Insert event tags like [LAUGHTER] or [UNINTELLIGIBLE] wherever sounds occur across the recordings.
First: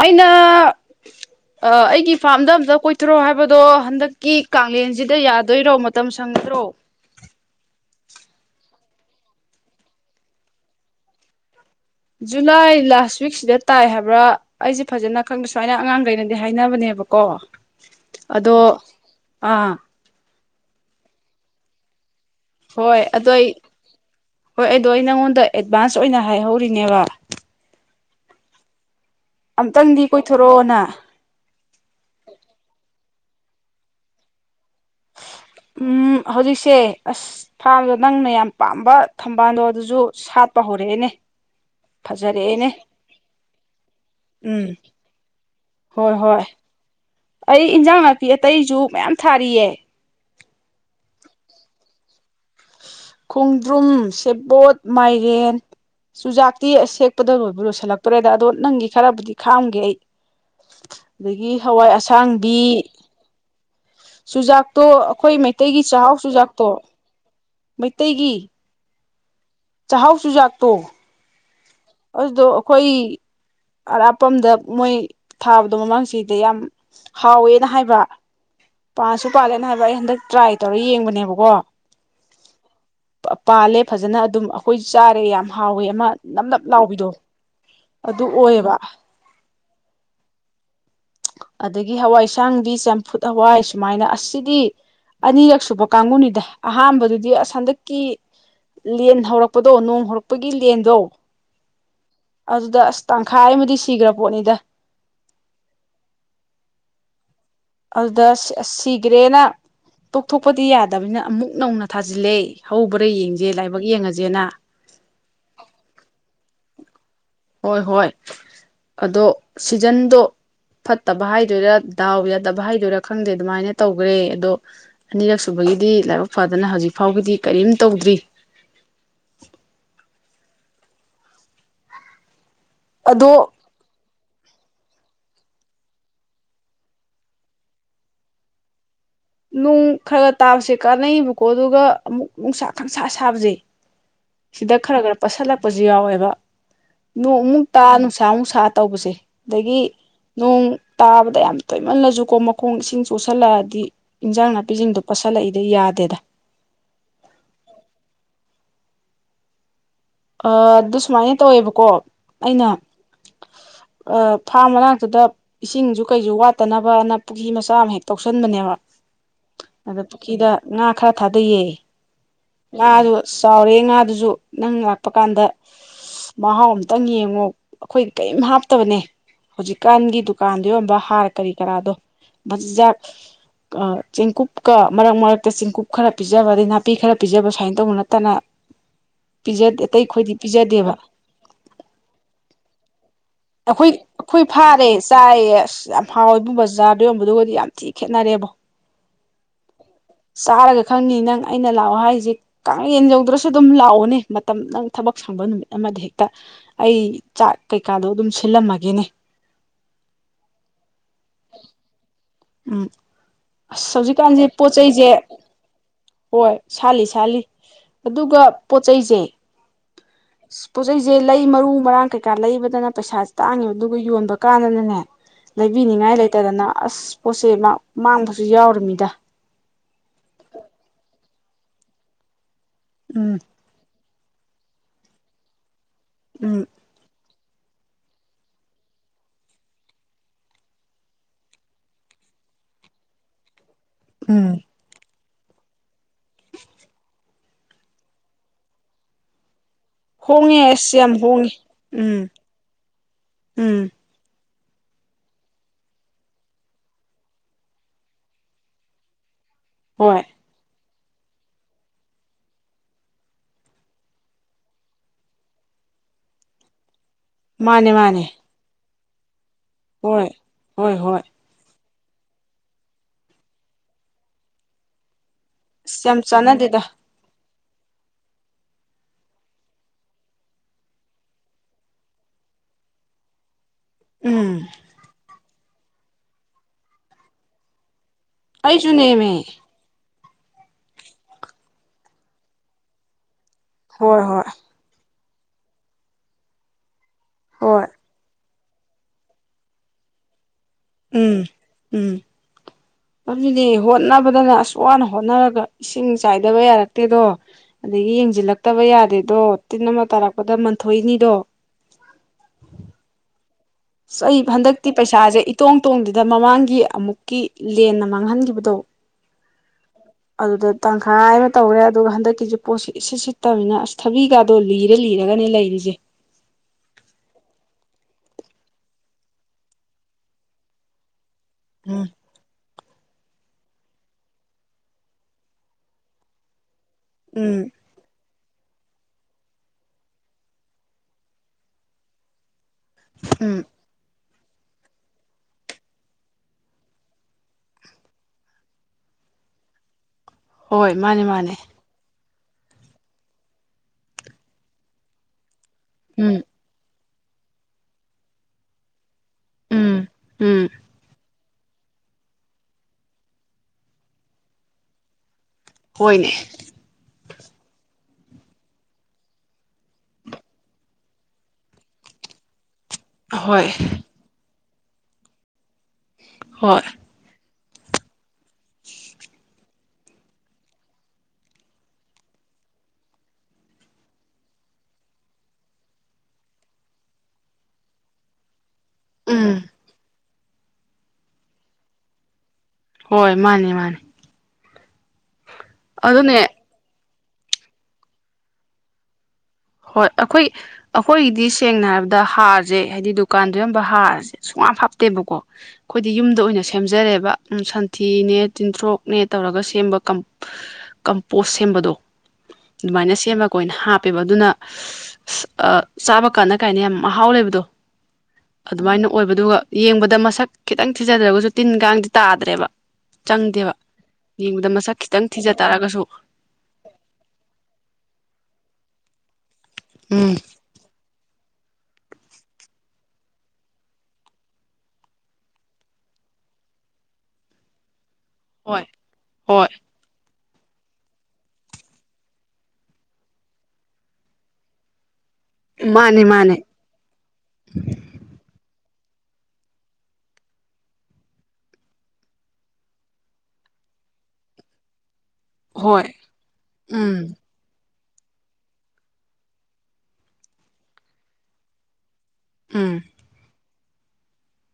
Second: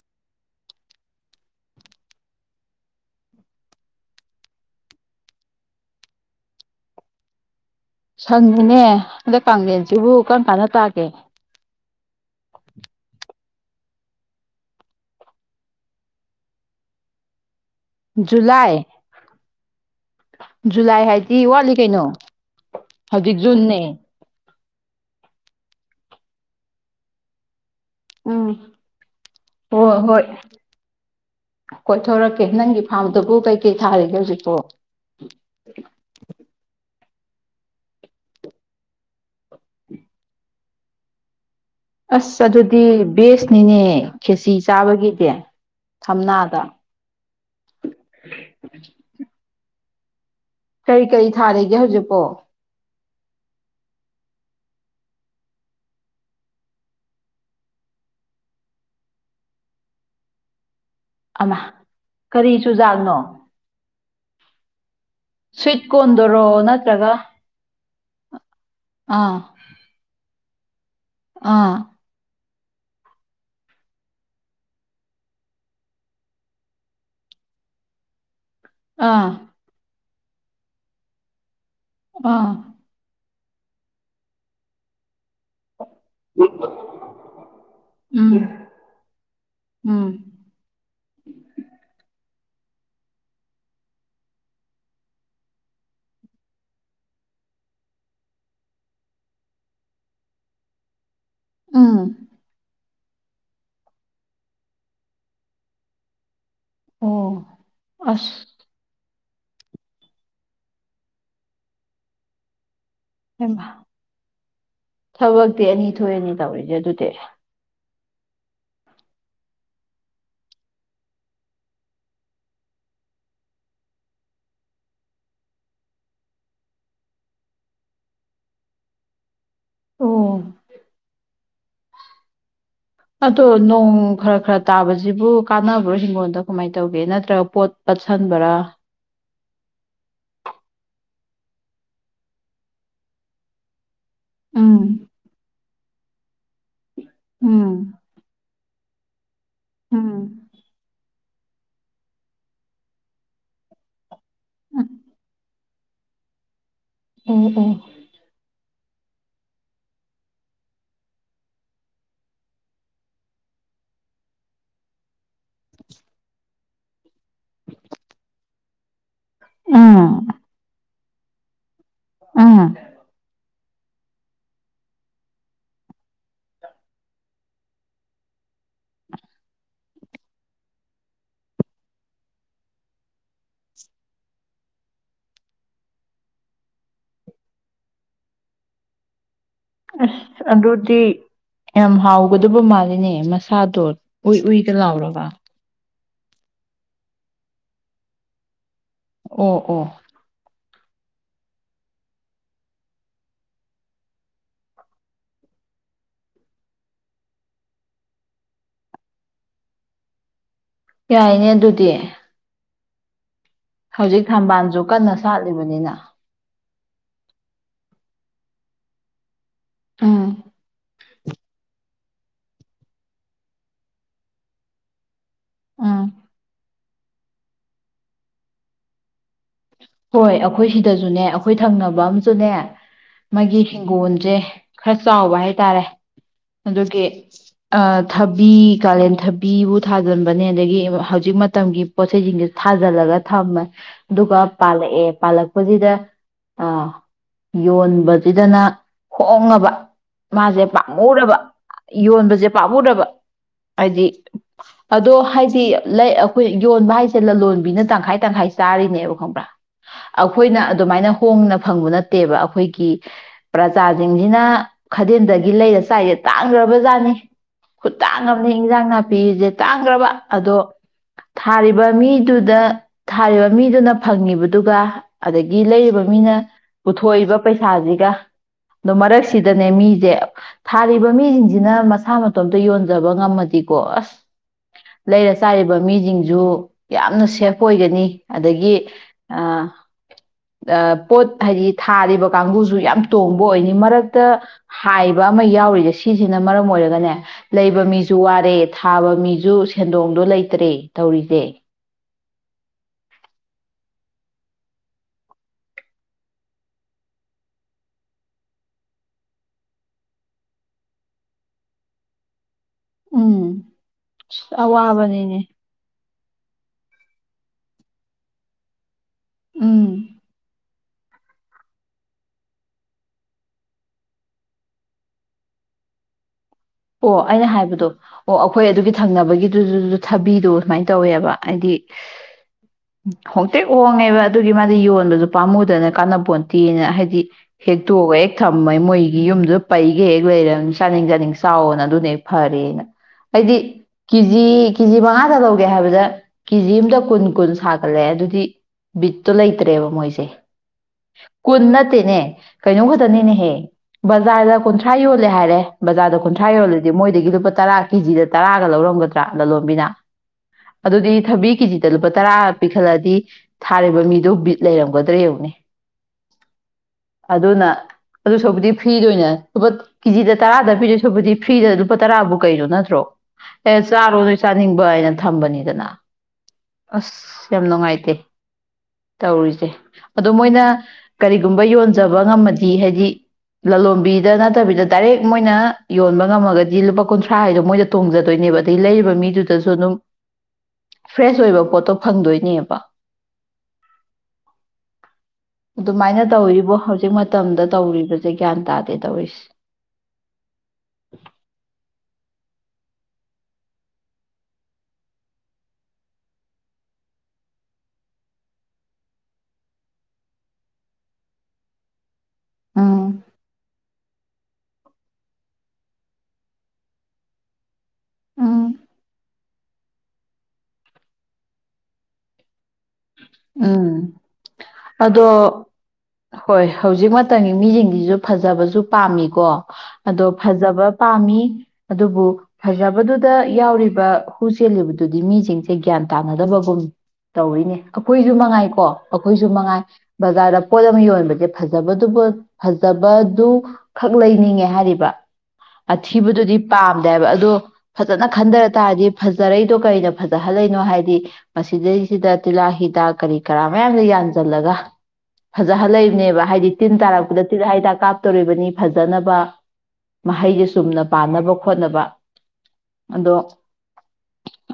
ꯑꯩꯅ ꯑꯩꯒꯤ ꯐꯥꯔꯝꯗ ꯑꯝꯇ ꯀꯣꯏꯊꯣꯔꯛꯑꯣ ꯍꯥꯏꯕꯗꯣ ꯍꯟꯗꯛꯀꯤ ꯀꯂꯦꯟꯁꯤꯗ ꯌꯥꯗꯣꯏꯔꯣ ꯃꯇꯝ ꯁꯪꯗ꯭ꯔꯣ ꯁꯪꯉꯤꯅꯦ ꯍꯟꯗꯛ ꯀꯥꯂꯦꯟꯁꯤꯕꯨ ꯀꯔꯝ ꯀꯥꯟꯅ ꯇꯥꯒꯦ ꯖꯨꯂꯥꯏ ꯂꯥꯁ ꯋꯤꯛꯁꯤꯗ ꯇꯥꯏ ꯍꯥꯏꯕ꯭ꯔꯥ ꯑꯩꯁꯦ ꯐꯖꯅ ꯈꯪꯗꯦ ꯁꯨꯃꯥꯏꯅ ꯑꯉꯥꯡꯈꯩꯅꯗꯤ ꯍꯥꯏꯅꯕꯅꯦꯕꯀꯣ ꯑꯗꯣ ꯑꯥ ꯖꯨꯨꯂꯥꯏ ꯍꯥꯏꯗꯤ ꯋꯥꯂꯤ ꯀꯩꯅꯣ ꯍꯣꯏ ꯑꯗꯨꯣ ꯍꯧꯖꯤꯛ ꯑꯩ ꯖꯨꯟꯅꯦ ꯍꯣꯏ ꯑꯩꯗꯣ ꯑꯩ ꯅꯪꯉꯣꯟꯗ ꯑꯦꯗꯚꯥꯟꯁ ꯑꯣꯏꯅ ꯍꯥꯏꯍꯧꯔꯤꯅꯦꯕ ꯎꯝ ꯍꯣꯏ ꯑꯝꯇꯪꯗꯤ ꯍꯣꯏ ꯀꯣꯏꯊꯣꯔꯛꯑꯣꯅ ꯀꯣꯏꯊꯣꯔꯛꯀꯦ ꯅꯪꯒꯤ ꯐꯥꯝꯗꯨꯕꯨ ꯀꯩꯀꯩ ꯊꯥꯔꯤꯒꯦ ꯍꯧꯖꯤꯛꯄꯨ ꯎꯝ ꯍꯧꯖꯤꯛꯁꯦ ꯑꯁ ꯊꯥꯕꯗꯣ ꯅꯪꯅ ꯌꯥꯝ ꯄꯥꯝꯕ ꯊꯝꯕꯥꯜꯗꯣ ꯑꯗꯨꯁꯨ ꯁꯥꯠꯄ ꯍꯧꯔꯛꯑꯦꯅꯦ ꯑꯁ ꯐꯖꯔꯛꯑꯦꯅꯦ ꯑꯗꯨꯗꯤ ꯕꯦꯁꯅꯤꯅꯦ ꯈꯦꯁꯤ ꯎꯝ ꯆꯥꯕꯒꯤꯗꯤ ꯍꯣꯏ ꯍꯣꯏ ꯊꯝꯅꯥꯗ ꯑꯩ ꯏꯟꯖꯥꯡ ꯅꯥꯄꯤ ꯑꯇꯩꯁꯨ ꯃꯌꯥꯝ ꯊꯥꯔꯤꯌꯦ ꯀꯔꯤ ꯀꯔꯤ ꯊꯥꯔꯤꯒꯦ ꯍꯧꯖꯤꯛꯄꯣ ꯈꯣꯡꯗ꯭ꯔꯨꯝ ꯁꯦꯕꯣꯠ ꯃꯥꯏꯔꯦꯟ ꯆꯨꯖꯥꯛꯇꯤ ꯍꯦꯛꯄꯗ ꯂꯣꯏꯕ ꯂꯣꯏꯁꯤꯜꯂꯛꯇꯣꯔꯦꯗ ꯑꯗꯣ ꯅꯪꯒꯤ ꯈꯔꯕꯨꯗꯤ ꯈꯥꯝꯒꯦ ꯑꯩ ꯑꯗꯒꯤ ꯑꯃ ꯍꯋꯥꯏ ꯀꯔꯤ ꯑꯁꯥꯡꯕꯤ ꯆꯨꯖꯥꯛꯅꯣ ꯆꯨꯖꯥꯥꯛꯇꯣ ꯑꯩꯈꯣꯏ ꯁ꯭ꯋꯤꯠ ꯃꯩꯇꯩꯒꯤ ꯆꯥꯛꯍꯥꯎ ꯀꯣꯔꯟꯗꯔꯣ ꯆꯨꯖꯥꯛꯇꯣ ꯅꯠꯇ꯭ꯔꯒ ꯃꯩꯇꯩꯒꯤ ꯑꯥ ꯆꯥꯛꯍꯥꯎꯆꯨꯖꯥꯛꯇꯣ ꯑꯥ ꯑꯗꯨꯗꯣ ꯑꯩꯈꯣꯏ ꯑꯔꯥꯞꯄꯗ ꯃꯣꯏ ꯊꯥꯕꯗꯣ ꯃꯃꯥꯡꯁꯤꯗ ꯌꯥꯝ ꯍꯥꯎꯋꯦꯅ ꯍꯥꯏꯕ ꯑꯥ ꯄꯥꯁꯨ ꯄꯥꯂꯦꯅ ꯍꯥꯏꯕ ꯑꯩ ꯍꯟꯗꯛ ꯇ꯭ꯔꯥꯏ ꯇꯧꯔ ꯌꯦꯡꯕꯅꯦꯕꯀꯣ ꯑꯥ ꯄꯥꯜꯂꯦ ꯐꯖꯅ ꯑꯗꯨꯝ ꯑꯩꯈꯣꯏ ꯆꯥꯔꯦ ꯌꯥꯝ ꯍꯥꯎꯋꯦ ꯃ ꯅꯞꯅꯞ ꯂꯥꯎꯕꯤꯗꯣ ꯑꯗꯨ ꯎꯝ ꯑꯣꯏꯌꯦꯕ ꯎꯝ ꯑꯗꯒꯤ ꯍꯋꯥꯏ ꯍꯛꯁꯥꯡꯕꯤ ꯆꯝꯐꯨꯠ ꯍꯋꯥꯏ ꯁꯨꯃꯥꯏꯅ ꯑꯁꯤꯗꯤ ꯑꯅꯤꯔꯛ ꯁꯨꯕ ꯀꯥꯡꯕꯨꯨꯅꯤꯗ ꯑꯍꯥꯟꯕꯗꯨꯗꯤ ꯍꯟꯗꯛꯀꯤ ꯂꯦꯟ ꯍꯧꯔꯛꯄꯗꯣ ꯅꯣꯡ ꯍꯧꯔꯛꯄꯒꯤ ꯂꯦꯟꯗꯣ ꯎꯝ ꯑꯗꯨꯗ ꯑꯁ ꯇꯪꯈꯥꯏ ꯑꯃꯗꯤ ꯁꯤꯈ꯭ꯔ ꯄꯣꯠꯅꯤꯗ ꯑꯣ ꯑꯗꯨꯗ ꯑꯁ ꯑꯁꯤ ꯒ꯭ꯔꯦꯅ ꯇꯣꯛꯊꯣꯛꯄꯗꯤ ꯌꯥꯗꯕꯅꯤꯅ ꯑꯃꯨꯛ ꯅꯧꯅ ꯊꯥꯖꯤꯜꯂꯦ ꯍꯧꯕ꯭ꯔꯥ ꯌꯦꯡꯁꯦ ꯂꯥꯏꯕꯛ ꯌꯦꯡꯉꯁꯦꯅ ꯊꯕꯛꯇꯤ ꯑꯅꯤ ꯊꯣꯛꯑꯅꯤ ꯇꯧꯔꯤꯁꯦ ꯑꯗꯨ ꯇꯤ ꯍꯣꯏ ꯍꯣꯏ ꯑꯗꯣ ꯁꯤꯖꯟꯗꯣ ꯐꯠꯇꯕ ꯍꯥꯏꯗꯣꯏꯔꯥ ꯗꯥꯎ ꯌꯥꯗꯕ ꯍꯥꯏꯗꯣꯏꯔꯥ ꯈꯪꯗꯦ ꯑꯗꯨꯃꯥꯏꯅ ꯇꯧꯈ꯭ꯔꯦ ꯑꯗꯣ ꯑꯅꯤꯔꯛꯁꯨꯨꯕꯒꯤꯗꯤ ꯂꯥꯏꯕꯛ ꯐꯗꯅ ꯍꯧꯖꯤꯛ ꯐꯥꯎꯒꯤꯗꯤ ꯀꯔꯤꯝ ꯇꯧꯗ꯭ꯔꯤ ꯑꯣ ꯑꯗꯣ ꯅꯣꯡ ꯈꯔ ꯈꯔ ꯇꯥꯕꯁꯤꯕꯨ ꯀꯥꯟꯅꯕ꯭ꯔꯣ ꯍꯤꯡꯒꯣꯜꯗ ꯀꯃꯥꯏꯅ ꯇꯧꯒꯦ ꯅꯠꯇ꯭ꯔꯒ ꯄꯣꯠ ꯄꯠꯁꯤꯟꯕꯔꯥ ꯅꯣꯡ ꯈꯔ ꯇꯥꯕꯁꯦ ꯀꯥꯟꯅꯩꯌꯦꯕꯀꯣ ꯑꯗꯨꯒ ꯑꯃꯨꯛ ꯅꯨꯡꯁꯥ ꯈꯪꯁꯥ ꯁꯥꯕꯁꯦ ꯁꯤꯗ ꯎꯝ ꯈꯔꯒꯔ ꯐꯁꯜꯂꯛ ꯄꯁꯨ ꯌꯥꯎꯋꯦꯕ ꯅꯣꯡꯃꯨꯛ ꯇꯥ ꯎꯝ ꯅꯨꯡꯁꯥ ꯑꯃꯨꯛ ꯁꯥ ꯇꯧꯕꯁꯦ ꯑꯗꯒꯤ ꯎꯝ ꯅꯣꯡ ꯇꯥꯕꯗ ꯌꯥꯝ ꯇꯣꯏꯃꯜꯂꯁꯨꯀꯣ ꯃꯈꯣꯡ ꯏꯁꯤꯡ ꯆꯣꯁꯜꯂꯛꯑꯗꯤ ꯏꯟꯖꯥꯡ ꯅꯥꯄꯤꯁꯤꯡꯗꯣ ꯄꯣꯠꯁꯤꯜꯂꯛꯏꯗ ꯌꯥꯗꯦꯗ ꯑꯣ ꯑꯣ ꯑꯗꯨ ꯁꯨꯃꯥꯏꯅ ꯇꯧꯋꯦꯕꯀꯣ ꯑꯩꯅ ꯐꯥꯔꯝ ꯃꯅꯥꯛꯇꯨꯗ ꯏꯁꯤꯡꯁꯨ ꯀꯩꯁꯨ ꯋꯥꯠꯇꯅꯕꯅ ꯄꯨꯔꯤ ꯃꯆꯥ ꯑꯃ ꯍꯦꯛ ꯇꯧꯁꯟꯕꯅꯦꯕ ꯑꯗ ꯎꯝ ꯄꯨꯈꯤꯗ ꯉꯥ ꯈꯔ ꯊꯥꯗꯣꯏꯌꯦ ꯎꯝ ꯑ ꯑꯗꯨ ꯆꯥꯎꯔꯦ ꯉꯥꯗꯨꯁꯨ ꯅꯪ ꯂꯥꯛ ꯍꯥꯞꯄꯀꯥꯟꯗ ꯃꯍꯥꯎ ꯑꯃꯝꯇꯪ ꯌꯦꯡꯉꯣ ꯑꯩꯈꯣꯏꯗꯤ ꯀꯔꯤꯝ ꯍꯥꯞꯇꯕꯅꯦ ꯍꯧꯖꯤꯛꯀꯥꯟꯒꯤ ꯗꯨꯀꯥꯟꯗ ꯌꯣꯟꯕ ꯍꯥꯔ ꯀꯔꯤ ꯀꯔꯥꯗꯣ ꯃꯆꯤꯟꯖꯥꯛ ꯆꯦꯡꯀꯨꯞꯀ ꯃꯔꯛ ꯃꯔꯛꯇ ꯆꯦꯡꯀꯨꯞ ꯈꯔ ꯄꯤꯖꯕ ꯑꯗꯩ ꯅꯥꯄꯤ ꯈꯔ ꯄꯤꯖꯕ ꯁꯨꯃꯥꯏꯅ ꯇꯧꯕ ꯅꯠꯇꯅ ꯄꯤꯖ ꯑꯁ ꯑꯗꯨꯗꯤ ꯌꯥꯝ ꯍꯥꯎꯒꯗꯕ ꯃꯥꯜꯂꯤꯅꯦ ꯃꯁ ꯑꯩꯈꯣꯏ ꯑꯩꯈꯣꯏ ꯐꯥꯔꯦ ꯆꯥꯏꯌꯦ ꯑꯁ ꯌꯥꯝ ꯍꯥꯎꯋꯦ ꯏꯕꯨꯡ ꯕꯖꯥꯔꯗꯣ ꯌꯣꯟꯕꯗꯨꯒꯗꯤ ꯌꯥꯝꯤ ꯈꯦꯠꯅꯔꯦꯕꯣ ꯑꯣ ꯑꯣ ꯈꯪꯉꯤ ꯅꯪ ꯑꯩꯅ ꯂꯥꯛꯑꯣ ꯍꯥꯏꯔꯤꯁꯦ ꯀꯥꯡꯂꯦꯟ ꯌꯧꯗ꯭ꯔꯁꯨ ꯑꯗꯨꯝ ꯂꯥꯛꯑꯣꯅꯦ ꯃꯇꯝ ꯅꯪ ꯊꯕꯛ ꯁꯪꯕ ꯅꯨꯃꯤꯠ ꯑꯃꯗ ꯍꯦꯛꯇ ꯑꯩ ꯆꯥꯛ ꯀꯩꯀꯥꯗꯣ ꯑꯗꯨꯝ ꯁꯤꯜꯂꯝꯃꯒꯦꯅꯦ ꯌꯥꯏꯅꯦ ꯑꯗꯨꯗꯤ ꯎꯝ ꯑꯁ ꯍꯧꯖꯤꯛ ꯍꯧꯖꯤꯛꯀꯥꯟꯁꯦ ꯄꯣꯠ ꯊꯝꯕꯥꯜꯁꯨ ꯆꯩꯁꯦ ꯀꯟꯅ ꯁꯥꯠꯂꯤꯕꯅꯤꯅ ꯍꯣꯏ ꯁꯥꯠꯂꯤ ꯁꯥꯠꯂꯤ ꯑꯗꯨꯒ ꯄꯣꯠ ꯆꯩꯩꯁꯦ ꯎꯝ ꯄꯣꯠꯆꯩꯁꯦ ꯂꯩ ꯃꯔꯨ ꯃꯔꯥꯡ ꯀꯩꯀꯥ ꯂꯩꯕꯗꯅ ꯄꯩꯁꯥꯥꯁꯦ ꯇꯥꯡꯉꯦꯕ ꯑꯗꯨꯒ ꯌꯣꯟꯕ ꯀꯥꯟꯗꯅꯅꯦ ꯎꯝ ꯂꯩꯕꯤꯅꯤꯡꯉꯥꯏ ꯂꯩꯇꯗꯅ ꯑꯁ ꯄꯣꯠꯁꯦ ꯃꯥꯡꯕꯁꯨ ꯌꯥꯎꯔꯃꯤꯗ ꯍꯣꯏ ꯑꯩꯈꯣꯏ ꯁꯤꯗꯁꯨꯅꯦ ꯑꯩꯈꯣꯏ ꯊꯪꯅꯕ ꯑꯃꯁꯝꯨꯅꯦ ꯎꯝ ꯃꯥꯒꯤ ꯍꯒꯣꯟ ꯁꯦ ꯈꯔ ꯆꯥꯎꯕ ꯍꯥꯏꯇꯥꯔꯦ ꯎꯝ ꯑꯗꯨꯒꯤ ꯊꯕꯤ ꯀꯥꯂꯦꯟ ꯊꯕꯤꯕꯨ ꯊꯥꯖꯤꯟꯕꯅꯦ ꯑꯗꯒꯤ ꯍꯧꯖꯤꯛ ꯃꯇꯝꯒꯤ ꯄꯣꯠꯆꯩ ꯆꯩꯁꯤꯡꯁꯦ ꯊꯥꯖꯤꯜꯂꯒ ꯊꯝꯃꯦ ꯎꯝ ꯗꯨꯒꯥꯥꯞ ꯄꯥꯜꯂꯛꯑꯦ ꯄꯥꯜꯂꯛꯄꯁꯤꯗ ꯑꯥ ꯌꯣꯟꯕꯁꯤꯗꯅ ꯍꯣꯡꯡꯂꯕ ꯍꯣꯡꯉꯦ ꯃꯥꯁꯦ ꯑꯁ ꯌꯥꯝ ꯄꯥꯝꯃꯨꯔꯕ ꯍꯣꯡꯉꯦ ꯎꯝ ꯌꯣꯟꯕꯁꯦ ꯄꯥꯝꯃꯨꯔꯕ ꯎꯝ ꯍꯥꯏꯗꯤ ꯑꯗꯣ ꯍꯥꯏꯗꯤ ꯂꯩ ꯑꯩꯈꯣꯏ ꯌꯣꯟꯕ ꯍꯥꯏꯁꯦ ꯂꯂꯣꯟꯕꯤꯅ ꯇꯪꯈꯥꯏ ꯇꯪꯈꯥꯏ ꯆꯥꯔꯤꯅꯦꯕ ꯈꯪꯕ꯭ꯔꯥ ꯍꯣꯏ ꯑꯩꯈꯣꯏꯅ ꯑꯗꯨꯃꯥꯏꯅ ꯍꯣꯡꯅ ꯐꯪꯕ ꯅꯠꯇꯦꯕ ꯑꯩꯈꯣꯏꯒꯤ ꯄ꯭ꯔꯖꯥꯁꯤꯡꯁꯤꯅ ꯈꯥꯗꯦꯟꯗꯒꯤ ꯂꯩꯔ ꯆꯥꯏꯔꯦ ꯇꯥꯡꯈ꯭ꯔꯕꯖꯥꯠꯅꯤ ꯃꯥꯅꯦ ꯃꯥꯅꯦ ꯈꯨꯠꯇꯥꯡ ꯑꯃꯅꯦ ꯏꯟꯖꯥꯡ ꯅꯥ ꯄꯤꯖꯦ ꯇꯥꯡꯈ꯭ꯔꯕ ꯍꯣꯏ ꯑꯗꯣ ꯍꯣꯏ ꯍꯣꯏ ꯊꯥꯔꯤꯕ ꯃꯤꯗꯨꯗ ꯊꯥꯔꯤꯕ ꯃꯤꯗꯨꯅ ꯐꯪꯉꯤꯕ ꯑꯗꯨꯒ ꯑꯗꯒꯤ ꯂꯩꯔꯤꯕ ꯑꯁ ꯌꯥꯝ ꯃꯤꯅ ꯆꯥꯟꯅꯗꯦꯗ ꯄꯨꯊꯣꯛꯏꯕ ꯄꯩꯁꯥꯁꯤꯒ ꯑꯗꯣ ꯃꯔꯛꯁꯤꯗꯅꯦ ꯃꯤꯁꯦ ꯊꯥꯔꯤꯕ ꯃꯤꯁꯤꯡꯁꯤꯅ ꯃꯁꯥ ꯃꯇꯣꯝꯇ ꯌꯣꯟꯖꯕ ꯉꯝꯃꯗꯤ ꯀꯣ ꯑꯁ ꯎꯝ ꯂꯩꯔꯁ ꯆꯥꯏꯔꯤꯕ ꯃꯤꯁꯤꯡꯁꯨ ꯌꯥꯝꯅ ꯁꯦꯐ ꯑꯣꯏꯒꯅꯤ ꯑꯗꯒꯤ ꯑꯩꯖꯨꯅꯦꯃꯤ ꯄꯣꯠ ꯍꯥꯏꯗꯤ ꯊꯥꯔꯤꯕ ꯀꯥꯡꯕꯨꯁꯨ ꯌꯥꯝ ꯇꯣꯡꯉꯤ ꯕ ꯑꯣꯏꯅꯤ ꯍꯣꯏ ꯃꯔꯛꯇ ꯍꯣꯏ ꯍꯥꯏ ꯑꯃ ꯌꯥꯎꯔꯤꯁꯦ ꯁꯤꯁꯤꯅ ꯃꯔꯝ ꯑꯣꯏꯔꯒꯅꯦ ꯂꯩꯕ ꯍꯣꯏ ꯃꯤꯁꯨ ꯋꯥꯔꯦ ꯊꯥꯕ ꯃꯤꯁꯨ ꯁꯦꯟꯗꯣꯡꯗꯣ ꯂꯩꯇ ꯎꯝ ꯎꯝ ꯑꯗꯗꯤ ꯍꯣꯠꯅꯕꯗꯅ ꯑꯁꯨ ꯋꯥꯅ ꯍꯣꯠꯅꯔꯒ ꯏꯁꯤꯡ ꯆꯥꯏꯗꯕ ꯌꯥꯔꯛꯇꯦꯗꯣ ꯑꯗꯒꯤ ꯌꯦꯡꯁꯤꯜꯂꯛꯇꯕ ꯌꯥꯗꯦꯗꯣ ꯇꯤꯟ ꯑꯃ ꯇꯥꯔꯛꯄꯗ ꯃꯟꯊꯣꯏꯅꯤꯗꯣ ꯎꯝ ꯑꯩ ꯍꯟꯗꯛꯇꯤ ꯄꯩꯁꯥꯁꯦ ꯏꯇꯣꯡ ꯇꯣꯡꯗꯦꯗ ꯃꯃꯥꯡꯒꯤ ꯑꯃꯨꯛ ꯀꯤ ꯂꯦꯟꯅ ꯃꯥꯡꯍꯟꯈꯤꯕꯗꯣ ꯎꯝ ꯑꯗꯨꯗ ꯇꯪꯈꯥꯏ ꯑꯃ ꯇꯧꯔꯦ ꯑꯗꯨꯒ ꯍꯟꯗꯛꯀꯤꯁꯦ ꯄꯣꯠꯁꯤ ꯏꯠ ꯁꯤꯠꯇꯃꯤꯅ ꯑꯁ ꯊꯕꯤꯒꯗꯣ ꯂꯤꯔ ꯂꯤꯔꯒꯅꯦ ꯂꯩꯔꯤꯁꯦ ꯑꯣ ꯑꯩꯅ ꯍꯥꯏꯕꯗꯣ ꯑꯣ ꯑꯩꯈꯣꯏ ꯑꯗꯨꯒꯤ ꯊꯪꯅꯕꯒꯤꯗꯨꯗꯨ ꯊꯥꯕꯤꯗꯣ ꯁꯨꯃꯥꯏꯅ ꯇꯧꯋꯦꯕ ꯍꯥꯏꯗꯤ ꯎꯝ ꯍ ꯍꯦꯛ ꯍꯣꯡꯉꯦꯕ ꯑꯗꯨꯒꯤ ꯃꯥꯗꯤ ꯌꯣꯟꯕꯁꯨ ꯄꯥꯝꯃꯨꯗꯅ ꯀꯥꯟꯅꯕ ꯄꯣꯟꯇꯤꯅ ꯍꯥꯏꯗꯤ ꯎꯝ ꯍꯦꯛꯇꯒ ꯍꯦꯛ ꯊꯝꯃꯦ ꯃꯣꯏꯒꯤ ꯌꯨꯝꯗꯨꯗ ꯄꯩꯒ ꯍꯦꯛ ꯂꯩꯔꯅꯤ ꯆꯥꯅꯤꯡ ꯆꯥꯅꯤꯡ ꯆꯥꯎꯅ ꯑꯗꯨꯅꯦ ꯐꯔꯦꯅ ꯎꯝ ꯑꯩꯗꯤ ꯀꯤ ꯖꯤ ꯀꯤꯖꯤ ꯃꯉꯥꯗ ꯂꯧꯒꯦ ꯍꯥꯏꯕꯗ ꯀꯤꯖꯤ ꯑꯝꯗ ꯀꯨꯟ ꯀꯨꯟ ꯁꯥꯒꯠꯂꯦ ꯑꯗꯨꯗꯤ ꯕꯤꯠꯇꯣ ꯂꯩꯇ꯭ꯔꯦꯕ ꯃꯣꯏꯁꯦ ꯍꯣꯏ ꯃꯥꯅꯦ ꯃꯥꯅꯦ ꯀꯨꯅ ꯅꯠꯇꯦꯅꯦ ꯀꯩꯅꯣ ꯈꯛꯇꯅꯤꯅꯦꯍꯦ ꯕꯖꯥꯔꯗ ꯀꯨꯟꯊ꯭ꯔꯥ ꯌꯣꯜꯂꯦ ꯍꯥꯏꯔꯦ ꯕꯖꯥꯔ ꯎꯝ ꯀꯨꯟꯊ꯭ꯔꯥꯍꯂꯗꯤꯣꯏ ꯗꯒꯤ ꯂꯨꯄꯥ ꯇꯔꯥ ꯀꯦꯖꯤꯗ ꯇꯔꯥꯒ ꯂꯧꯔꯝꯒꯗ ꯂꯂꯣꯟꯕꯤꯅ ꯎꯝ ꯎꯝ ꯑꯗꯨꯗꯤ ꯊꯕꯤ ꯀꯦꯖꯤꯗ ꯂꯨꯄꯥ ꯇꯔꯥ ꯄꯤꯈꯠꯂꯗꯤ ꯊꯥꯔꯤꯕ ꯃꯤꯗꯣ ꯕꯤꯠ ꯂꯩꯔꯝꯒꯗ꯭ꯔ ꯌꯦꯡꯉꯨꯅꯦ ꯍꯣꯏꯅꯦ ꯑꯗꯨꯅ ꯑꯗꯨ ꯁꯔꯨꯛꯄꯨꯗꯤ ꯐ꯭ꯔꯤꯗ ꯑꯣꯏꯅ ꯄꯕꯠ ꯀꯦꯖꯤꯗ ꯇꯔꯥꯗ ꯄꯤꯗꯣꯏ - ꯄꯤꯕꯕꯨꯗꯤ ꯐ꯭ꯔꯤꯗ ꯂꯨꯄꯥ ꯇꯔꯥꯕꯨ ꯀꯩꯅꯣ ꯅꯠꯇ- ꯇ꯭ꯔꯣ ꯍꯣꯏ ꯑꯦ ꯆꯥꯔꯣ ꯅꯣꯏ ꯆꯥ- ꯆꯥꯅꯤꯡꯕ ꯍꯥꯏꯗꯅ ꯊꯝꯕꯅꯤꯗꯅ ꯍꯣꯏ ꯑꯁ ꯌꯥꯝ ꯅꯨꯡꯉꯥꯏꯇꯦ ꯇꯧꯔꯤꯁꯦ ꯑꯗꯣ ꯃꯣꯏꯅ ꯀꯔꯤꯒꯨꯝꯕ ꯌꯣꯟꯖꯕ ꯉꯝꯃꯗꯤ ꯍꯥꯏꯗꯤ ꯂꯂꯣꯟꯕꯤꯗ ꯅꯠꯇꯕꯤꯗ ꯗꯥꯏꯔꯦꯛ ꯃꯣꯏꯅ- ꯌꯣꯟꯕ ꯉꯝꯃꯒꯗꯤ ꯂꯨꯄꯥ ꯀꯨꯟꯊ꯭ꯔꯥ ꯍꯥꯏꯗꯣ ꯃꯣꯏꯗ ꯇꯣꯡꯖꯗꯣꯏꯅꯦꯕ ꯑ- ꯑꯗꯩ ꯂꯩꯔꯤꯕ ꯎꯝ ꯃꯤꯗꯨꯗꯁꯨ ꯑꯗꯨꯝ ꯐ꯭ꯔꯦꯁ ꯑꯣꯏꯕ ꯄꯣꯠꯇꯣ ꯐꯪꯗꯣꯏꯅꯦꯕ ꯍꯣꯏ ꯃꯥꯅꯤ ꯃꯥꯅꯤ ꯑꯗꯨꯃꯥꯏꯅ ꯇꯧꯔꯤꯕꯣ ꯍꯧꯖꯤꯛ ꯃ- ꯃꯇꯝꯗ ꯇꯧꯔꯤꯕꯁꯦ ꯒ꯭ꯌꯥꯟ ꯇꯥꯗꯦ ꯇꯧꯔꯤꯁꯦ ꯍꯣꯏ ꯑꯩꯈꯣꯏ- ꯑꯩꯈꯣꯏꯒꯤꯗꯤ ꯁꯦꯡꯅ ꯍꯥꯏꯕꯗ ꯍꯥꯔꯖꯦ ꯍꯥꯏꯗꯤ ꯗꯨꯀꯥꯟꯗ ꯌꯣꯟꯕ ꯍꯥꯔꯁꯦ ꯁꯨꯡꯍꯥꯞ ꯍꯥꯞꯇꯦꯕꯀꯣ ꯑꯩꯈꯣꯏꯗꯤ ꯌꯨꯝꯗ ꯑꯣꯏꯅ ꯁꯦꯝꯖꯔꯦꯕ ꯁꯟꯊꯤꯅꯦ ꯇꯤꯟꯊ꯭ꯔꯣꯛꯅꯦ ꯇꯧꯔꯒ ꯁꯦꯝꯕ ꯀꯝ ꯀꯝꯄꯣꯁ ꯁꯦꯝꯕꯗꯣ ꯑꯗꯨꯃꯥꯏꯅ ꯎꯝ ꯁꯦꯝꯃ ꯑꯣꯏꯅ ꯍꯥꯞꯄꯦꯕ ꯑ- ꯗꯨꯅ ꯁꯍꯍ ꯁꯍ ꯑ ꯆꯥꯕ ꯀꯥꯟꯅ ꯀꯩ ꯍꯥꯏꯅꯤ ꯌꯥꯝ ꯃꯍꯥꯎ ꯂꯩꯕꯗꯣ ꯎꯝ ꯑꯗꯨꯃꯥꯏꯅ ꯑꯣꯏꯕꯗꯨꯒ ꯌꯦꯡꯕꯗ ꯃꯁꯛ ꯈꯤꯇꯪ ꯊꯤꯖꯗ꯭ꯔꯒꯁꯨ ꯇꯤꯟ ꯀꯥꯡꯗꯤ ꯇꯥꯗ꯭ꯔꯦꯕ ꯆꯪꯗꯦꯕ ꯎꯝ ꯌꯦꯡꯕꯗ ꯃꯁꯛ ꯑꯗꯣ ꯈꯤꯇꯪ ꯊꯤꯖ ꯇꯥꯔꯒꯁꯨ ꯍꯣꯏ ꯍꯧꯖꯤꯛ ꯃꯇꯝꯒꯤ ꯃꯤꯖꯤꯡꯖꯤꯖꯨ ꯐꯖꯕꯁꯨ ꯄꯥꯝꯃꯤꯀꯣ ꯑꯗꯣ ꯎꯝ ꯐꯖꯕ ꯄꯥꯝꯃꯤ ꯑꯗꯨꯕꯨ ꯐꯖꯕꯗꯨꯗ ꯌꯥꯎꯔꯤꯕ ꯍꯨ ꯆꯦꯜꯂꯤꯕꯗꯨꯗꯤ ꯃꯤꯁꯤꯡꯁꯦ ꯒ꯭ꯌꯥꯟ ꯇꯥꯅꯗꯕꯒꯨꯝ ꯇꯧꯔꯤꯅꯦ ꯑꯩꯈꯣꯏꯁꯨ ꯍꯣꯏ ꯃꯉꯥꯏꯀꯣ ꯑꯩꯈꯣꯏꯁꯨ ꯍꯣꯏ ꯃꯉꯥꯏ ꯕꯖꯥꯔꯗ- ꯄꯣꯠ ꯑꯃ ꯌꯣꯟꯕꯁꯦ ꯐꯖꯕꯗꯨꯕ ꯐꯖꯕꯗꯨ ꯈꯛ ꯂꯩꯅꯤꯡꯉꯦ ꯍꯥꯏꯔꯤꯕ ꯃꯥꯅꯦ ꯃꯥꯅꯦ ꯑꯊꯤꯕꯗꯨꯗꯤ ꯄꯥꯝꯗꯦ ꯍꯥꯏꯕ ꯑꯗꯣ ꯐꯖꯅ ꯈꯟꯗꯔ- ꯍꯥꯏ ꯇꯥꯔꯗꯤ ꯐꯖꯔꯩꯗꯣ ꯀꯔꯤꯅ ꯐꯖꯍꯜꯂꯩꯅꯣ ꯍꯥꯏꯗꯤ ꯃꯁꯤꯗꯩꯁꯤꯗ ꯇꯤꯂꯥ ꯍ- ꯍꯤꯗꯥꯛ ꯀꯔꯤ ꯀꯔꯥ ꯃꯌꯥꯝꯁꯦ ꯌꯥꯟꯖꯜꯂꯒ ꯍꯣꯏ ꯐꯖꯍꯜꯂꯛꯏꯕꯅꯦꯕ ꯍꯥꯏꯗꯤ ꯇꯤꯟ ꯎꯝ ꯇꯥꯔꯛꯄꯗ ꯇꯤꯜ ꯍꯥꯠ ꯍꯤꯗꯥꯛ ꯀꯥꯞ- ꯇꯣꯔꯤꯕꯅꯤ ꯐꯖꯅꯕ ꯃꯍꯩꯁꯦ ꯆꯨꯝꯅ ꯄꯥꯟꯅꯕ ꯈꯣꯠꯅꯕ ꯎꯝ ꯑꯗꯣ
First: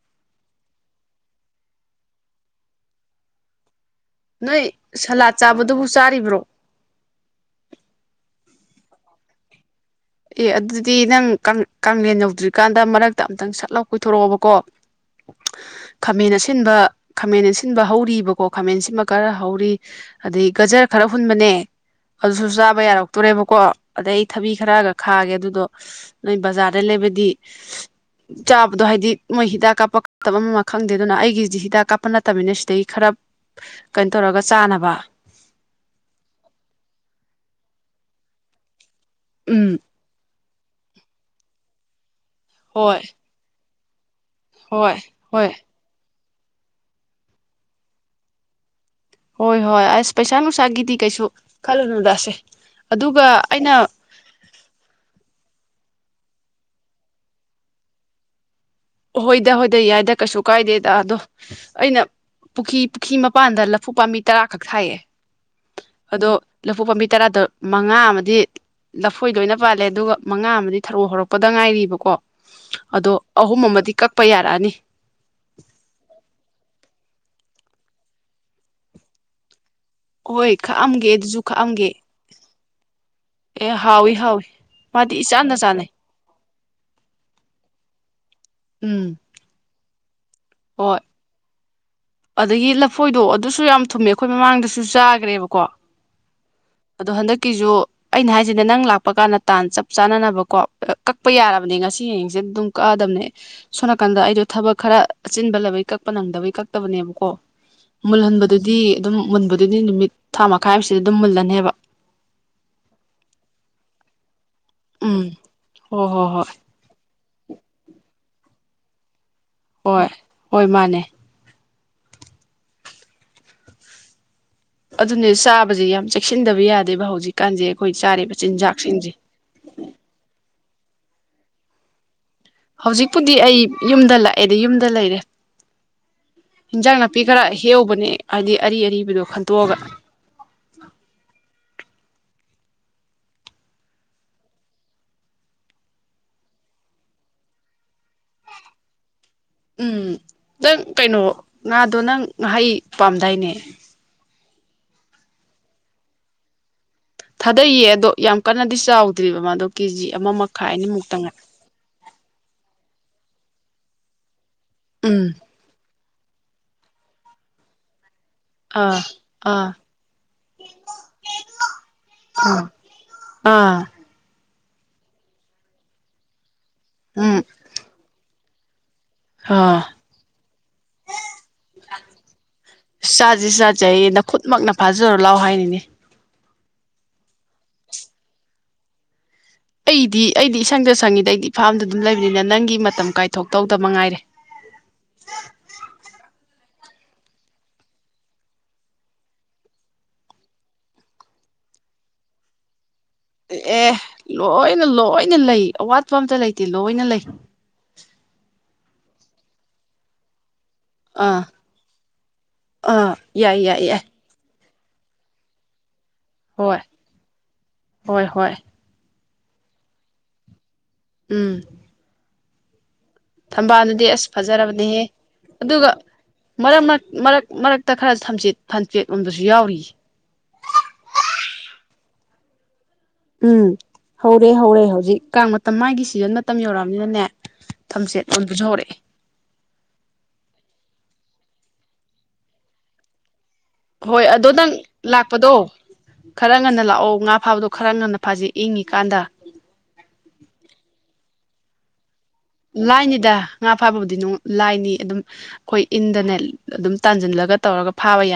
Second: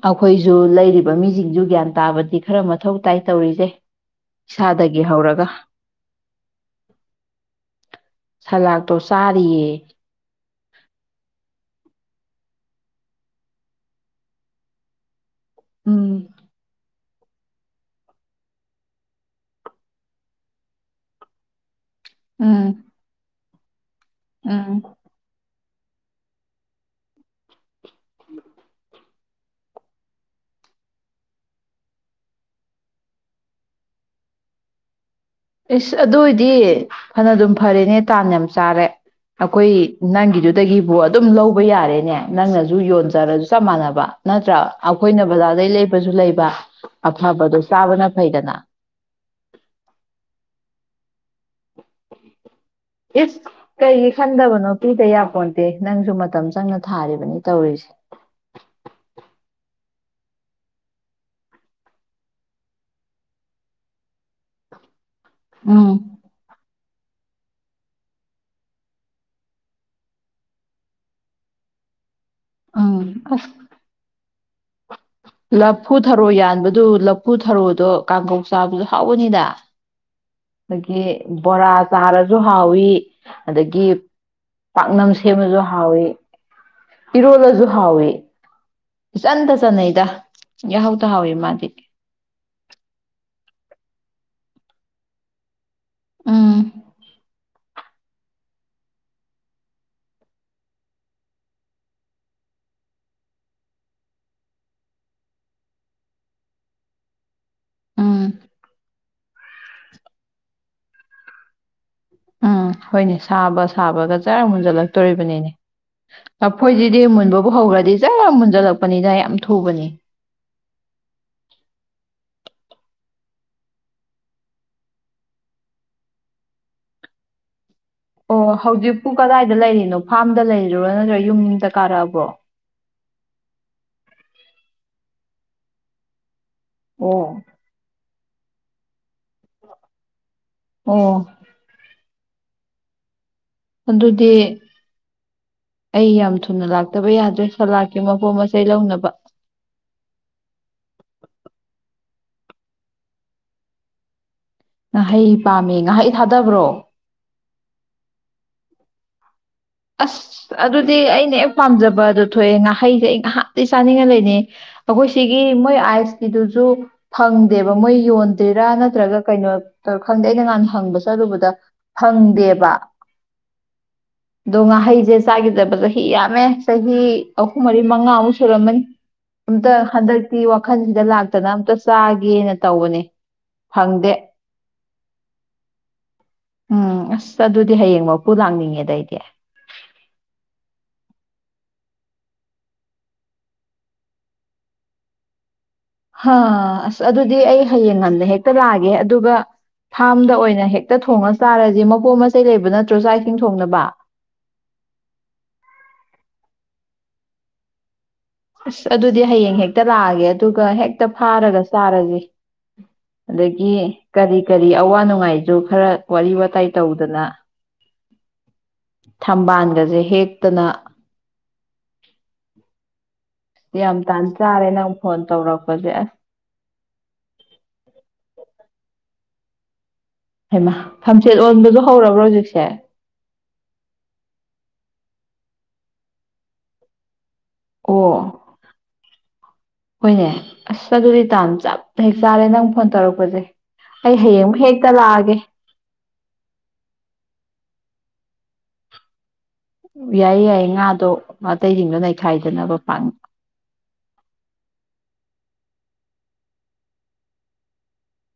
ꯑꯩꯈꯣꯏꯁꯨ ꯂꯩꯔꯤꯕ ꯃꯤꯁꯤꯡꯁꯨ ꯒ꯭ꯌꯥꯟ ꯇꯥꯕꯗꯤ ꯈꯔ ꯃ- ꯊꯧ ꯇꯥꯏ ꯇꯧꯔꯤꯖꯦ ꯅꯣꯏ ꯁꯂꯥꯠ ꯆꯥꯕꯗꯨꯕꯨ ꯆꯥꯔꯤꯕ꯭ꯔꯣ ꯁꯂꯥꯥꯛꯇꯣ ꯆꯥꯔꯤꯌꯦ ꯑꯦ ꯑꯗꯨꯗꯤ ꯅꯪ ꯀꯦꯟ ꯌꯧꯗ꯭ꯔꯤꯀꯥꯟꯗ ꯃꯔꯛꯇ ꯑꯝꯇꯪ ꯁꯠꯂꯥꯎ ꯀꯣꯏꯊꯣꯔꯛꯑꯣꯕꯀꯣ ꯎꯝ ꯈꯥꯃꯦꯟ ꯑꯁꯤꯟꯕ ꯈꯥꯃꯦꯟ ꯑꯁꯤꯟꯕ ꯍꯧꯔꯤꯕꯀꯣ ꯈꯥꯃꯦꯟ ꯑꯁꯤꯟꯃ ꯈꯔ ꯍꯧꯔꯤ ꯑꯗꯗꯒꯤ ꯒꯖꯔ ꯈꯔ ꯍꯨꯟꯕꯅꯦ ꯑꯗꯨꯁꯨ ꯎꯝ ꯆꯥꯕ ꯌꯥꯔꯛꯇꯣꯔꯦꯕ [UNINTELLIGIBLE] ꯑꯗꯩ ꯊꯕꯤ ꯎꯝ ꯈꯔꯒ ꯑꯗꯨꯗꯣ ꯅꯣꯏ ꯕꯖꯥꯔꯗ ꯂꯩꯕꯗꯤ ꯆꯥꯕꯗꯣ ꯍꯥꯏꯗꯤ ꯃꯣꯏ ꯍꯤꯗꯥꯛ ꯀꯥꯞꯄ ꯀꯥꯇꯕ ꯑꯃꯃ ꯈꯪꯗꯦ ꯑꯗꯨꯅ ꯑꯩꯒꯤꯁꯤ ꯍꯤꯗꯥꯛ ꯀꯥꯞꯄ ꯅꯠꯇꯕꯅꯤꯅ ꯁꯤꯗꯒꯤꯩ ꯈꯔ ꯀꯩꯅꯣ ꯇꯧꯔꯒ ꯆꯥꯅꯕ ꯏꯁꯁ ꯑꯗꯨꯏꯗꯤ ꯐꯅ ꯑꯗꯨꯝ ꯐꯔꯦꯅꯦ ꯇꯥꯟꯅ ꯌꯥꯝ ꯆꯥꯔꯦ ꯀꯣꯏ ꯎꯝ ꯅꯒꯤꯗꯨ ꯗꯒꯤꯕꯨ ꯑꯗꯨꯝ ꯂꯧꯕ ꯌꯥꯔꯦꯅꯦ ꯅꯪꯅꯁꯨ ꯍꯣꯏ ꯌꯣꯟ ꯆꯔꯁꯨ ꯆꯞ ꯃꯥꯟꯅꯕ ꯋꯥ ꯅꯠꯇ꯭ꯔꯥ ꯍꯣꯏ ꯑꯩꯈꯣꯏꯅ ꯍꯣꯏ ꯕꯖꯥꯔꯗꯩ ꯂꯩꯕꯁꯨ ꯂꯩꯕ ꯑꯐꯕꯗꯣ ꯆꯥꯕꯅ ꯐꯩꯗꯅ ꯍꯣꯏ ꯍꯣꯏ ꯑꯁ ꯄꯩꯁꯥ ꯅꯨꯡꯁꯥꯒꯤꯗꯤ ꯀꯩꯁꯨ ꯈꯜꯂꯨꯅꯨꯗꯁꯦ ꯑꯗꯨꯒ ꯏꯁ ꯑꯩꯅ ꯀꯩꯒꯤ ꯈꯟꯗꯕꯅꯣ ꯄꯤꯗ ꯌꯥꯄꯣ ꯅꯪꯁꯨ ꯃꯇꯝ ꯆꯪꯅ ꯊꯥꯔꯤꯕꯅꯤ ꯇꯧꯔꯤꯁꯦ ꯍꯣꯏꯗ ꯍꯣꯏꯗ ꯌꯥꯏꯗ ꯀꯩꯁꯨ ꯀꯥꯏꯗꯦꯗ ꯑꯗꯣ ꯑꯩꯅ ꯄꯨꯈ꯭ꯔꯤ ꯄꯨꯈ꯭ꯔꯤ ꯃꯄꯥꯟꯗ ꯂꯐꯨ ꯄꯥꯝꯕꯤ ꯇꯔꯥꯈꯛ ꯊꯥꯏꯌꯦ ꯎꯝ ꯑꯗꯣ ꯂꯐꯨ ꯄꯥꯝꯕꯤ ꯇꯔꯥꯗꯣ ꯃꯉꯥ ꯑꯃꯗꯤ ꯂꯐꯣꯏ ꯂꯣꯏꯅ ꯄꯥꯜꯂꯦ ꯑꯗꯨꯒ ꯃꯉꯥ ꯑꯃꯗꯤ ꯊꯔꯣ ꯍꯧꯔꯛꯄꯗ ꯉꯥꯏꯔꯤꯕꯀꯣ ꯎꯝ ꯑꯗꯣ ꯑꯁ ꯑꯍꯨꯝ ꯑꯃ ꯇꯔꯥꯅꯤ ꯂꯐꯨ ꯊꯔꯣ ꯌꯥꯟꯕꯗꯨ ꯂꯐꯨ ꯊꯔꯣꯗꯣ ꯀꯥꯡꯄꯧ ꯆꯥꯕꯗ ꯍꯥꯎꯕꯅꯤꯅ ꯍꯣꯏ ꯑꯗꯒꯤ ꯈꯥꯛꯑꯝꯒꯦ ꯑꯗꯨꯁꯨ ꯕꯣꯔꯥ ꯈꯥꯛꯑꯝꯒꯦ ꯆꯥꯔꯁꯨ ꯊꯥꯎꯋꯤ ꯑꯦ ꯑꯗꯒꯤ ꯍꯥꯎꯏ ꯍꯥꯎꯏ ꯄꯥꯛꯅꯝ ꯃꯥꯗꯤ ꯏꯆꯥꯟꯗ ꯁꯦꯝꯃꯁꯨ ꯆꯥꯅꯩ ꯍꯥꯎꯋꯤ ꯏꯔꯣꯜꯂꯁꯨ ꯍꯋꯦ ꯎꯝ ꯆꯗ ꯆꯅ ꯏꯗ ꯍꯣꯏ ꯍꯎꯗ ꯍꯥꯎꯋꯦ ꯃꯥꯗꯤ ꯑꯗꯒꯤ ꯂꯐꯣꯏꯗꯣ ꯑꯗꯨꯁꯨ ꯌꯥꯝ ꯊꯨꯝꯃꯦ ꯑꯩꯈꯣꯏ ꯃꯃꯥꯡꯗꯁꯨ ꯆꯥꯈ꯭ꯔꯦꯕꯀꯣ ꯎꯝ ꯑꯣ ꯍꯟꯗꯛꯀꯤꯁꯨ ꯑꯩꯅ ꯍꯥꯏꯁꯤꯅꯦ ꯅꯪ ꯂꯥꯛꯄ ꯀꯥꯟꯗ ꯇꯥꯟ ꯆꯞ ꯆꯥꯅꯅꯕꯀꯣ ꯀꯛꯄ ꯌꯥꯔꯕꯅꯦ ꯉꯁꯤ ꯌꯦꯡꯡꯁꯦ ꯑꯗꯨꯝ ꯀꯛꯑꯗꯕꯅꯦ ꯁꯣꯝ ꯅꯥꯀꯟꯗ ꯑꯩꯗꯣ ꯊꯕꯛ ꯈꯔ ꯑꯆꯤꯟꯕ ꯂꯕꯩ ꯀꯛꯄ ꯅꯪꯗꯕꯩ ꯀ ꯆꯠꯇꯕꯅꯦꯕꯀꯣ ꯎꯝ ꯃꯨꯜꯍꯟꯕꯗꯨꯗꯤ ꯑꯗꯨꯝ ꯃꯨꯟꯕꯗꯨꯗꯤ ꯅꯨꯃꯤꯠ ꯊꯥꯃ ꯑꯈꯥꯏꯕꯁꯤꯗꯤ ꯑꯗꯨꯝ ꯃꯨꯜꯂꯅꯦꯕ ꯎꯝ ꯍꯣꯏꯅꯦ ꯁꯥꯕ ꯁꯥꯕꯒ ꯆꯥꯔ ꯎꯝ ꯂꯛꯇꯣꯅꯤ ꯍꯣꯏ ꯍꯣꯏ ꯍꯣꯏ ꯂꯐꯣꯏꯁꯤꯗꯤ ꯃꯨꯟꯕ ꯍꯧꯈ꯭ꯔꯗꯤ ꯆꯔ ꯃꯨꯟꯖꯜꯂꯛꯄꯅꯤꯅ ꯌꯥꯝ ꯊꯨꯕꯅꯤ ꯍꯣꯏ ꯍꯣꯏ ꯃꯥꯅꯦ ꯑꯗꯨꯅꯦ ꯆꯥꯕꯁꯦ ꯌꯥꯝ ꯆꯦꯛꯁꯤꯟꯗꯕ ꯌꯥꯗꯦꯕ ꯍꯧꯖꯤꯛꯀꯥꯟꯁꯦ ꯑꯩꯈꯣꯏ ꯆꯥꯔꯤꯕ ꯑꯣ ꯍꯧꯖꯤꯛꯄꯨ ꯆꯤꯟꯖꯥꯛꯁꯤꯡꯁꯦ ꯀꯗꯥꯏꯗ ꯂꯩꯔꯤꯅꯣ ꯐꯥꯔꯝꯗ ꯂꯩꯔꯤꯅꯣ ꯑꯗꯨ ꯅꯠꯇ꯭ꯔꯒ ꯌꯨꯝ ꯌꯨꯝꯗ ꯀꯥꯔꯛꯑꯕ꯭ꯔꯣ ꯍꯧꯖꯤꯛꯄꯨꯗꯤ ꯑꯩ ꯌꯨꯝꯗ ꯂꯥꯛꯑꯦꯗꯤ ꯌꯨꯝꯗ ꯂꯩꯔꯦ ꯏꯟꯖꯥꯡ ꯅꯥꯄꯤ ꯑꯣ ꯈꯔ ꯍꯦꯛꯎꯕꯅꯦ ꯑꯗꯤ ꯑꯔꯤ ꯑꯔꯤꯕꯗꯣ ꯈꯟꯇꯣꯛꯑꯒ ꯑꯣ ꯑꯗꯨꯗꯤ ꯑꯩ ꯌꯥꯝ ꯊꯨꯅ ꯂꯥꯛꯇꯕ ꯌꯥꯗ꯭ꯔꯦ ꯁꯂꯥꯠꯀꯤ ꯃꯄꯣ ꯃꯆꯩ ꯂꯧꯅꯕ ꯎꯝ ꯅꯪ ꯀꯩꯅꯣ ꯉꯥꯗꯣ ꯅꯪ ꯉꯥꯍꯩ ꯄꯥꯝꯗꯥꯏꯅꯦ ꯉꯍꯩ ꯄꯥꯝꯃꯤ ꯉꯍꯩ ꯊꯥꯗꯕ꯭ꯔꯣ ꯊꯥꯗꯩꯑꯌꯦ ꯑꯗꯣ ꯌꯥꯝ ꯀꯟꯅꯗꯤ ꯆꯥꯎꯗ꯭ꯔꯤꯕ ꯃꯥꯗꯣ ꯀꯦꯖꯤ ꯑꯃ ꯑꯁ ꯃꯈꯥꯏ ꯑꯗꯨꯗꯤ ꯑꯅꯤꯃꯨꯛꯇ ꯑꯩꯅ ꯉꯥꯏ ꯌꯥꯝ ꯄꯥꯝꯖꯕ ꯑꯗꯨ ꯊꯣꯛꯑꯦ ꯉꯍꯩꯁꯦ ꯑꯩ ꯍꯥꯇ ꯆꯥꯅꯤꯡꯉꯥꯏ ꯂꯩꯅꯤ ꯑꯩꯈꯣꯏ ꯎꯝ ꯁꯤꯒꯤ ꯃꯣꯏ ꯑꯥꯏꯁ ꯀꯤꯗꯨꯁꯨ ꯐꯪꯗꯦꯕ ꯃꯣꯏ ꯌꯣꯟ ꯔꯥ ꯑꯥ ꯅꯠꯇ꯭ꯔꯒ ꯀꯩꯅꯣ ꯑꯥ ꯈꯪꯗꯦ ꯑꯩꯅ ꯅꯍꯥꯟ ꯍꯪꯕ ꯆꯠꯂꯨꯕꯗ ꯎꯝ ꯐꯪꯗꯦꯕ ꯑꯥ ꯑꯗꯣ ꯉꯥꯍꯩꯁꯦ ꯆꯥꯈꯤꯗꯕꯗꯣ ꯍꯤ ꯌꯥꯝꯃꯦ ꯆꯍꯤ ꯎꯝ ꯑꯍꯨꯝ ꯃꯔꯤ ꯃꯉꯥꯃꯨꯛ ꯁꯨꯔꯃꯟ ꯑꯝꯇ ꯑꯥ ꯍꯟꯗꯛꯇꯤ ꯋꯥꯈꯜꯁꯤꯗ ꯂꯥꯛꯇꯅ ꯑꯝꯇ ꯆꯥꯒꯦꯅ ꯇꯧꯕꯅꯦ ꯆꯥꯖꯤ ꯆꯥꯖꯦ ꯍꯥꯏꯌꯦ ꯐꯪꯗꯦ ꯅꯈꯨꯠꯃꯛꯅ ꯐꯥꯖꯔꯣ ꯂꯥꯎ ꯍꯥꯏꯅꯤꯅꯦ ꯎꯝ ꯑꯁ ꯑꯗꯨꯗꯤ ꯍꯌꯦꯡꯃꯛꯄꯨ ꯂꯥꯛꯅꯤꯡꯉꯦꯗ ꯑꯩꯗꯤ ꯑꯩꯗꯤ ꯑꯩꯗꯤ ꯏꯁꯪꯗ ꯁꯪꯉꯤꯗ ꯑꯩꯗꯤ ꯐꯥꯝꯗ ꯑꯗꯨꯝ ꯂꯩꯕꯅꯤꯅ ꯅꯪꯒꯤ ꯃꯇꯝ ꯀꯥꯏꯊꯣꯛ ꯇꯧꯗꯕ ꯉꯥꯏꯔꯦ ꯑ ꯑꯁ ꯑꯗꯨꯗꯤ ꯑꯩ ꯍꯌꯦꯡ ꯉꯟꯗ ꯍꯦꯛꯇ ꯂꯥꯛꯑꯒꯦ ꯑꯗꯨꯒ ꯐꯥꯔꯝꯗ ꯑꯣꯏꯅ ꯍꯦꯛꯇ ꯊꯣꯡꯉ ꯆꯥꯔꯖꯤ ꯃꯄꯣꯠ ꯃꯆꯩ ꯂꯩꯕꯅ ꯑꯦ ꯂꯣꯏꯅ ꯂꯣꯏꯅ ꯂꯩ ꯑꯋꯥꯠ ꯑꯝꯇ ꯂꯩꯇꯦ ꯂꯣꯏꯅ ꯂꯩ ꯑꯁ ꯑꯗꯨꯗꯤ ꯍꯌꯦꯡ ꯍꯦꯛꯇ ꯂꯥꯛꯑꯒꯦ ꯑꯗꯨ ꯍꯦꯛꯇ ꯑꯥ ꯐꯥꯔꯒ ꯆꯥꯔꯁꯤ ꯑꯥ ꯌꯥꯏ ꯑꯗꯒꯤ ꯌꯥꯏ ꯌꯥꯏ ꯀꯔꯤ ꯀꯔꯤ ꯑꯋꯥ ꯅꯨꯡꯉꯥꯏꯁꯨ ꯈꯔ ꯋꯥꯔꯤ ꯋꯥꯇꯥꯏ ꯍꯣꯏ ꯇꯧꯗꯅ ꯍꯣꯏ ꯍꯣꯏ ꯊꯝꯕꯥꯜꯒꯁꯦ ꯍꯦꯛꯇꯅ ꯎꯝ [INAUDIBLE] ꯌꯥꯝ ꯊꯝꯕꯥꯜꯗꯨꯗꯤ ꯑꯁ ꯇꯥꯟ ꯆꯥꯔꯦ ꯅꯪ ꯐꯖꯔꯕꯅꯦꯍꯦ ꯐꯣꯟ ꯑꯗꯨꯒ ꯇꯧꯔꯛꯄꯁꯦ ꯑꯁ ꯃꯔꯛ ꯃꯔꯛ ꯃꯔꯛꯇ ꯈꯔꯠ ꯌꯝꯗꯁꯨ ꯌꯥꯎꯔꯤ ꯍꯩꯃ ꯐꯝꯆꯦꯠ ꯑꯣꯟꯕꯗꯣ ꯍꯧꯔꯕ꯭ꯔꯣ ꯍꯧꯖꯤꯛꯁꯦ ꯎꯝ ꯍꯧꯔꯦ ꯍꯧꯔꯦ ꯍꯧꯖꯤꯛ ꯀꯥꯡ ꯃꯇꯝ ꯃꯥꯒꯤ ꯁꯤꯖꯟ ꯃꯇꯝ ꯌꯧꯔꯛꯑꯕꯅꯤꯅꯅꯦ ꯑꯣ ꯊꯝꯆꯦꯠ ꯑꯣꯟꯕꯁꯨ ꯍꯧꯔꯛꯑꯦ ꯍꯣꯏꯅꯦ ꯑꯁ ꯆ ꯑꯗꯨꯗꯤ ꯇꯥꯅ ꯆꯞ ꯍꯦꯛ ꯆꯥꯔꯦ ꯅꯪ ꯐꯣꯟ ꯇꯧꯔꯛꯄꯁꯦ ꯑꯩ ꯍꯣꯏ ꯑꯗꯣ ꯍꯌꯦꯡꯃꯨꯛ ꯅꯪ ꯍꯦꯛꯇ ꯂꯥꯛꯑꯒꯦ ꯂꯥꯛꯄꯗꯣ ꯈꯔ ꯉꯟꯅ ꯂꯥꯛꯑꯣ ꯉꯥ ꯐꯥꯕꯗꯣ ꯈꯔ ꯉꯟꯅ ꯐꯥꯖꯩ ꯏꯪꯉꯤ ꯀꯥꯟꯗ ꯌꯥꯏꯌꯦ ꯌꯥꯏ ꯉꯥꯗꯣ ꯑꯇꯩꯁꯤꯡꯗꯣ ꯂꯩ ꯂꯥꯏꯟꯗ ꯍꯥ ꯐꯥꯕꯕꯨꯗꯤ ꯅꯨꯡ ꯂꯥꯏꯅꯤ ꯑꯗꯨꯝ ꯑꯩꯈꯣꯏ ꯏꯟꯗꯅꯦꯠ ꯑꯗꯨꯝ ꯇꯥꯟꯁꯤꯜꯂꯒ ꯇꯧꯔꯒ ꯐꯥꯕ ꯌꯥꯏꯅꯤ